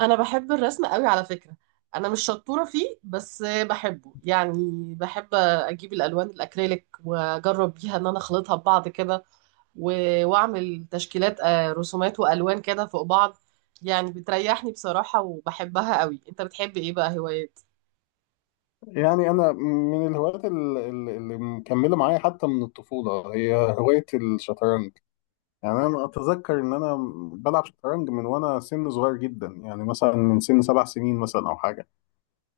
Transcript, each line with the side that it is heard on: right: انا بحب الرسم قوي على فكرة. انا مش شطورة فيه بس بحبه يعني. بحب اجيب الالوان الاكريليك واجرب بيها ان انا اخلطها ببعض كده، و- واعمل تشكيلات رسومات والوان كده فوق بعض. يعني بتريحني بصراحة وبحبها قوي. انت بتحب ايه بقى هوايات؟
left: يعني انا من الهوايات اللي مكمله معايا حتى من الطفوله هي هوايه الشطرنج. يعني انا اتذكر ان انا بلعب شطرنج من وانا سن صغير جدا، يعني مثلا من سن 7 سنين مثلا او حاجه.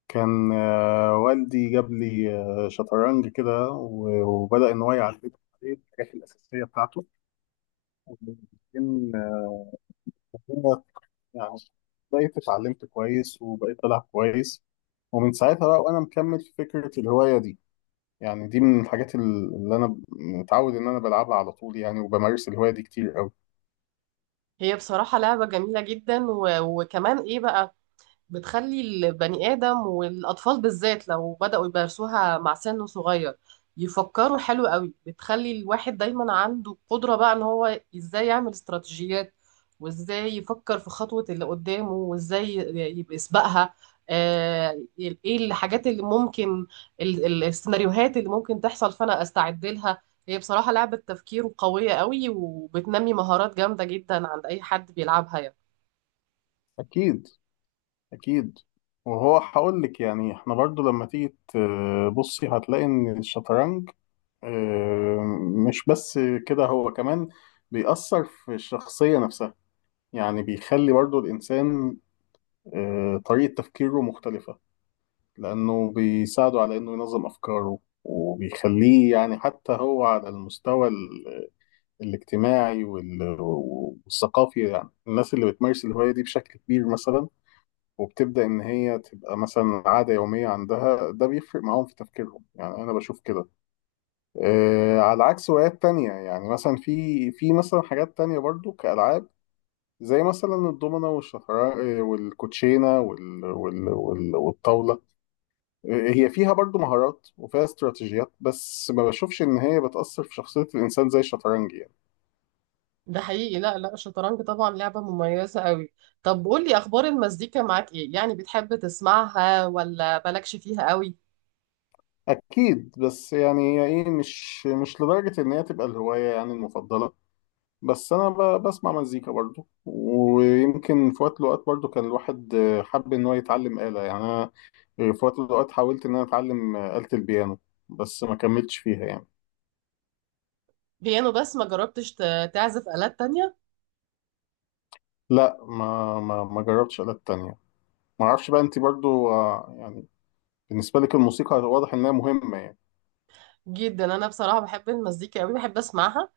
left: كان والدي جاب لي شطرنج كده وبدا ان هو يعلمني عليه الحاجات الاساسيه بتاعته. وبعدين آه، هو يعني بقيت اتعلمت كويس وبقيت بلعب كويس. ومن ساعتها بقى وانا مكمل في فكره الهوايه دي. يعني دي من الحاجات اللي انا متعود ان انا بلعبها على طول، يعني وبمارس الهوايه دي كتير قوي.
right: هي بصراحة لعبة جميلة جدا، وكمان ايه بقى، بتخلي البني آدم والأطفال بالذات لو بدأوا يمارسوها مع سن صغير يفكروا حلو قوي. بتخلي الواحد دايما عنده قدرة بقى ان هو ازاي يعمل استراتيجيات، وازاي يفكر في خطوة اللي قدامه، وازاي يبقى يسبقها. آه، ايه الحاجات اللي ممكن، السيناريوهات اللي ممكن تحصل فانا استعد لها. هي بصراحة لعبة تفكير قوية قوي وبتنمي مهارات جامدة جدا عند اي حد بيلعبها يعني.
left: اكيد اكيد. وهو هقول لك، يعني احنا برضو لما تيجي تبصي هتلاقي ان الشطرنج آه، مش بس كده، هو كمان بيأثر في الشخصيه نفسها. يعني بيخلي برضو الانسان طريقه تفكيره مختلفه، لانه بيساعده على انه ينظم افكاره. وبيخليه يعني حتى هو على المستوى الاجتماعي والثقافي. يعني الناس اللي بتمارس الهواية دي بشكل كبير مثلا، وبتبدأ إن هي تبقى مثلا عادة يومية عندها، ده بيفرق معاهم في تفكيرهم. يعني أنا بشوف كده، آه، على عكس هوايات تانية. يعني مثلا في مثلا حاجات تانية برضو كألعاب زي مثلا الضمنة والشطرنج، والكوتشينة والطاولة. هي فيها برضو مهارات وفيها استراتيجيات، بس ما بشوفش إن هي بتأثر في شخصية الإنسان زي الشطرنج يعني.
right: ده حقيقي. لا لا، الشطرنج طبعا لعبة مميزة قوي. طب قولي أخبار المزيكا معاك إيه؟ يعني بتحب تسمعها ولا مالكش فيها قوي؟
left: اكيد. بس يعني هي ايه، مش لدرجه ان هي تبقى الهوايه يعني المفضله. بس انا بسمع مزيكا برضو. ويمكن في وقت من الاوقات برضو كان الواحد حب ان هو يتعلم آلة. يعني انا في وقت من الاوقات حاولت ان انا اتعلم آلة البيانو، بس ما كملتش فيها يعني.
right: بيانو بس ما جربتش تعزف آلات تانية؟
left: لا، ما جربتش آلات تانية. ما اعرفش بقى، انت برضو يعني بالنسبه لك الموسيقى واضح انها مهمه يعني.
right: جدا. أنا بصراحة بحب المزيكا قوي، بحب أسمعها.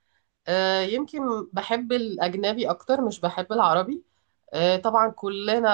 right: يمكن بحب الأجنبي أكتر، مش بحب العربي. طبعا كلنا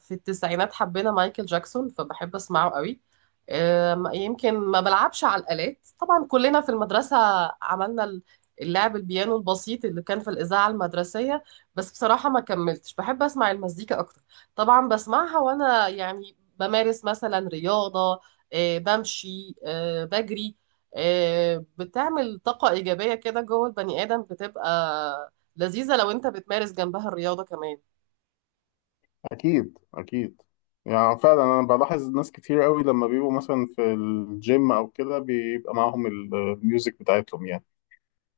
right: في التسعينات حبينا مايكل جاكسون، فبحب أسمعه قوي. يمكن ما بلعبش على الآلات. طبعا كلنا في المدرسة عملنا اللعب البيانو البسيط اللي كان في الإذاعة المدرسية. بس بصراحة ما كملتش. بحب أسمع المزيكا أكتر. طبعا بسمعها وأنا يعني بمارس مثلا رياضة، بمشي، بجري. بتعمل طاقة إيجابية كده جوه البني آدم، بتبقى لذيذة لو أنت بتمارس جنبها الرياضة كمان.
left: اكيد اكيد. يعني فعلا انا بلاحظ ناس كتير قوي لما بيبقوا مثلا في الجيم او كده بيبقى معاهم الميوزك بتاعتهم يعني.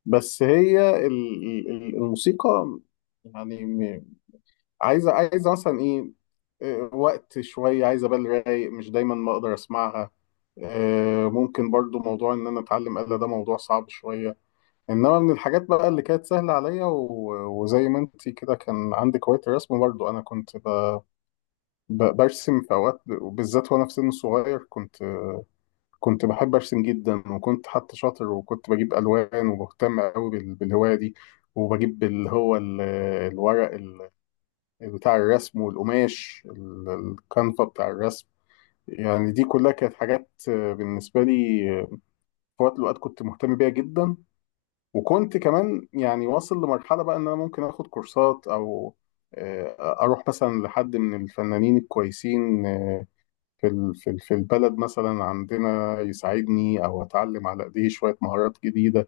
left: بس هي الموسيقى يعني عايزه، عايزه مثلا ايه، وقت شويه، عايزه بال رايق، مش دايما ما اقدر اسمعها. ممكن برضو موضوع ان انا اتعلم آلة ده موضوع صعب شويه. انما من الحاجات بقى اللي كانت سهله عليا وزي ما انت كده كان عندك هوايه الرسم، برضو انا كنت برسم في اوقات، وبالذات وانا في سن صغير كنت كنت بحب ارسم جدا. وكنت حتى شاطر، وكنت بجيب الوان وبهتم قوي بالهوايه دي. وبجيب اللي هو الورق بتاع الرسم، والقماش الكنفه بتاع الرسم. يعني دي كلها كانت حاجات بالنسبه لي في وقت من الاوقات كنت مهتم بيها جدا. وكنت كمان يعني واصل لمرحله بقى ان انا ممكن اخد كورسات، او اروح مثلا لحد من الفنانين الكويسين، في في البلد مثلا عندنا، يساعدني او اتعلم على ايديه شويه مهارات جديده.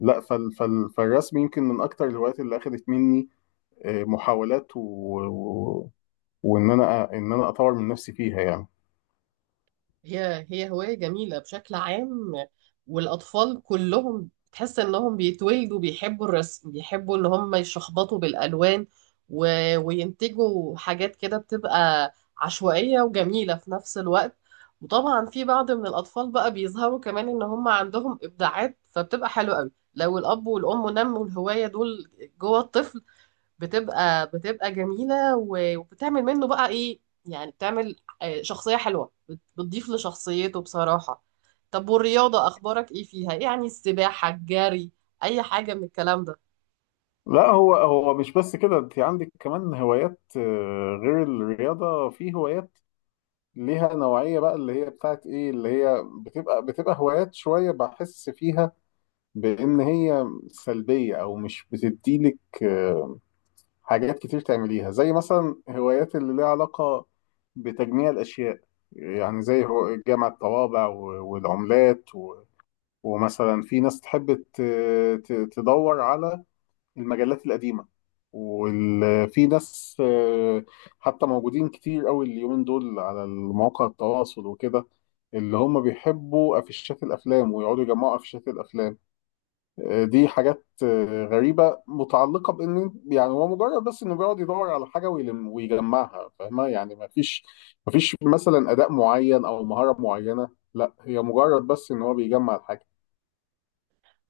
left: لا، فالرسم يمكن من اكتر الهوايات اللي اخذت مني محاولات و... وان انا اطور من نفسي فيها يعني.
right: هي هواية جميلة بشكل عام، والأطفال كلهم تحس إنهم بيتولدوا بيحبوا الرسم، بيحبوا إن هم يشخبطوا بالألوان، و... وينتجوا حاجات كده بتبقى عشوائية وجميلة في نفس الوقت. وطبعا في بعض من الأطفال بقى بيظهروا كمان إن هم عندهم إبداعات، فبتبقى حلوة قوي لو الأب والأم نموا الهواية دول جوه الطفل. بتبقى جميلة و- وبتعمل منه بقى ايه، يعني بتعمل شخصية حلوة، بتضيف لشخصيته بصراحة. طب والرياضة اخبارك ايه فيها؟ إيه يعني، السباحة، الجري، اي حاجة من الكلام ده؟
left: لا، هو مش بس كده، انت عندك كمان هوايات غير الرياضه. في هوايات ليها نوعيه بقى اللي هي بتاعت ايه، اللي هي بتبقى هوايات شويه بحس فيها بان هي سلبيه او مش بتديلك حاجات كتير تعمليها، زي مثلا هوايات اللي ليها علاقة بتجميع الأشياء. يعني زي هو جمع الطوابع والعملات ومثلا في ناس تحب تدور على المجلات القديمة. وفي ناس حتى موجودين كتير قوي اليومين دول على المواقع التواصل وكده، اللي هم بيحبوا أفيشات الأفلام ويقعدوا يجمعوا أفيشات الأفلام. دي حاجات غريبة متعلقة بإن، يعني هو مجرد بس إنه بيقعد يدور على حاجة ويلم ويجمعها، فاهمة يعني ما فيش مثلا أداء معين أو مهارة معينة. لا، هي مجرد بس إن هو بيجمع الحاجة.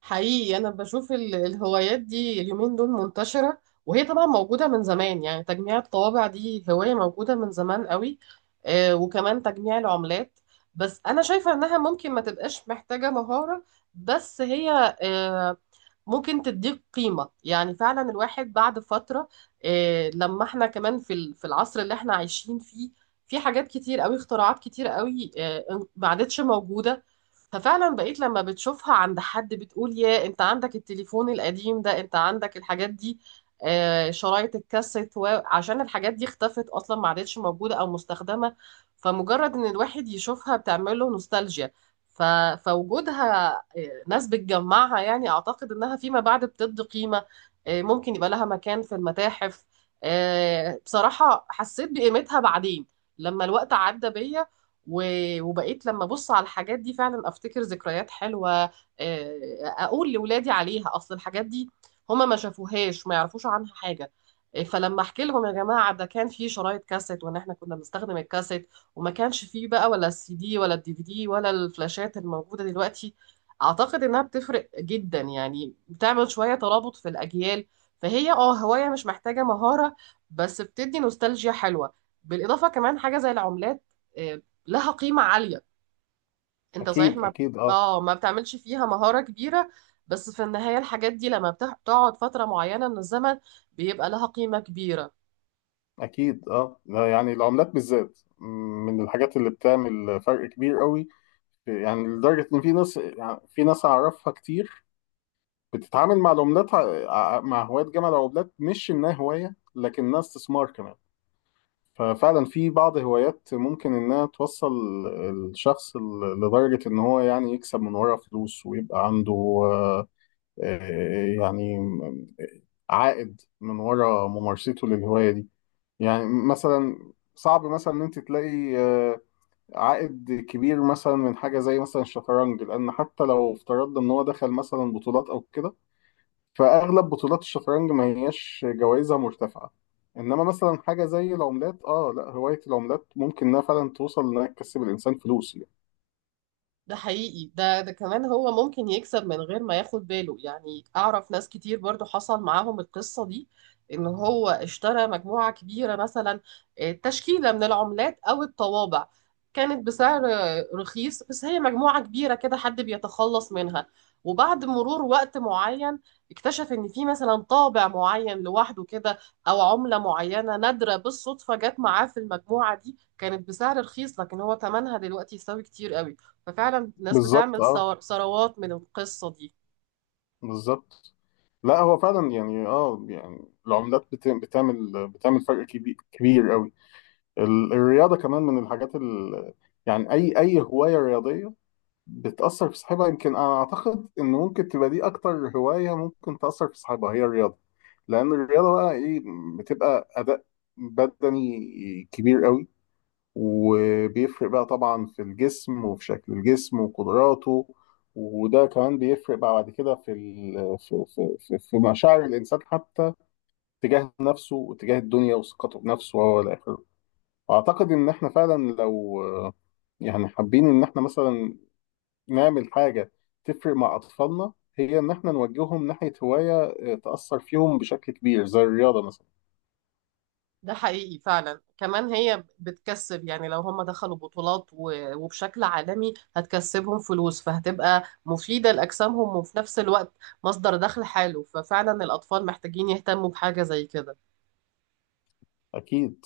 right: حقيقي انا بشوف الهوايات دي اليومين دول منتشره، وهي طبعا موجوده من زمان. يعني تجميع الطوابع دي هوايه موجوده من زمان قوي، وكمان تجميع العملات. بس انا شايفه انها ممكن ما تبقاش محتاجه مهاره، بس هي ممكن تديك قيمه. يعني فعلا الواحد بعد فتره، لما احنا كمان في في العصر اللي احنا عايشين فيه، في حاجات كتير قوي، اختراعات كتير قوي ما عادتش موجوده. ففعلا بقيت لما بتشوفها عند حد بتقول يا انت عندك التليفون القديم ده، انت عندك الحاجات دي، شرايط الكاسيت، عشان الحاجات دي اختفت اصلا، ما عادتش موجوده او مستخدمه. فمجرد ان الواحد يشوفها بتعمل له نوستالجيا. ف... فوجودها، ناس بتجمعها، يعني اعتقد انها فيما بعد بتدي قيمه، ممكن يبقى لها مكان في المتاحف. بصراحه حسيت بقيمتها بعدين لما الوقت عدى بيا، و- وبقيت لما ابص على الحاجات دي فعلا افتكر ذكريات حلوه، اقول لاولادي عليها اصل الحاجات دي هما ما شافوهاش ما يعرفوش عنها حاجه. فلما احكي لهم يا جماعه ده كان في شرايط كاسيت وان احنا كنا بنستخدم الكاسيت وما كانش فيه بقى ولا السي دي ولا الدي في دي ولا الفلاشات الموجوده دلوقتي، اعتقد انها بتفرق جدا، يعني بتعمل شويه ترابط في الاجيال. فهي اه هوايه مش محتاجه مهاره بس بتدي نوستالجيا حلوه. بالاضافه كمان حاجه زي العملات، آه، لها قيمة عالية. انت صحيح
left: أكيد
right: ما بت...
left: أكيد، أه.
right: اه ما بتعملش فيها مهارة كبيرة، بس في النهاية الحاجات دي لما بتقعد فترة معينة من الزمن بيبقى لها قيمة كبيرة.
left: أكيد، أه. لا، يعني العملات بالذات من الحاجات اللي بتعمل فرق كبير قوي. يعني لدرجة إن في ناس، يعني في ناس أعرفها كتير بتتعامل مع العملات، مع هواة جمع العملات، مش إنها هواية لكنها استثمار كمان. ففعلا في بعض هوايات ممكن انها توصل الشخص لدرجة ان هو يعني يكسب من ورا فلوس ويبقى عنده آه، آه، يعني عائد من ورا ممارسته للهواية دي. يعني مثلا صعب مثلا ان انت تلاقي عائد كبير مثلا من حاجة زي مثلا الشطرنج، لان حتى لو افترضنا ان هو دخل مثلا بطولات او كده، فاغلب بطولات الشطرنج ما هياش جوائزها مرتفعه. انما مثلا حاجه زي العملات، اه، لا، هوايه العملات ممكن انها فعلا توصل انها تكسب الانسان فلوس يعني.
right: ده حقيقي. ده كمان هو ممكن يكسب من غير ما ياخد باله. يعني اعرف ناس كتير برضو حصل معاهم القصة دي، ان هو اشترى مجموعة كبيرة مثلا، تشكيلة من العملات او الطوابع، كانت بسعر رخيص، بس هي مجموعة كبيرة كده حد بيتخلص منها، وبعد مرور وقت معين اكتشف ان في مثلا طابع معين لوحده كده، او عملة معينة نادرة بالصدفة جت معاه في المجموعة دي كانت بسعر رخيص، لكن هو ثمنها دلوقتي يساوي كتير قوي. ففعلا ناس
left: بالظبط،
right: بتعمل
left: اه،
right: ثروات من القصة دي.
left: بالظبط. لا، هو فعلا يعني، اه يعني العملات بتعمل فرق كبير، كبير قوي. الرياضه كمان من الحاجات يعني اي هوايه رياضيه بتأثر في صاحبها. يمكن أنا أعتقد إن ممكن تبقى دي أكتر هواية ممكن تأثر في صاحبها هي الرياضة. لأن الرياضة بقى إيه، بتبقى أداء بدني كبير قوي، وبيفرق بقى طبعا في الجسم وفي شكل الجسم وقدراته. وده كمان بيفرق بقى بعد كده في في مشاعر الإنسان حتى تجاه نفسه وتجاه الدنيا وثقته بنفسه وهو الآخر. أعتقد إن إحنا فعلا لو يعني حابين إن إحنا مثلا نعمل حاجة تفرق مع أطفالنا، هي إن إحنا نوجههم ناحية هواية تأثر فيهم بشكل كبير زي الرياضة مثلا.
right: ده حقيقي فعلا. كمان هي بتكسب، يعني لو هم دخلوا بطولات وبشكل عالمي هتكسبهم فلوس، فهتبقى مفيدة لأجسامهم وفي نفس الوقت مصدر دخل حلو. ففعلا الأطفال محتاجين يهتموا بحاجة زي كده.
left: أكيد.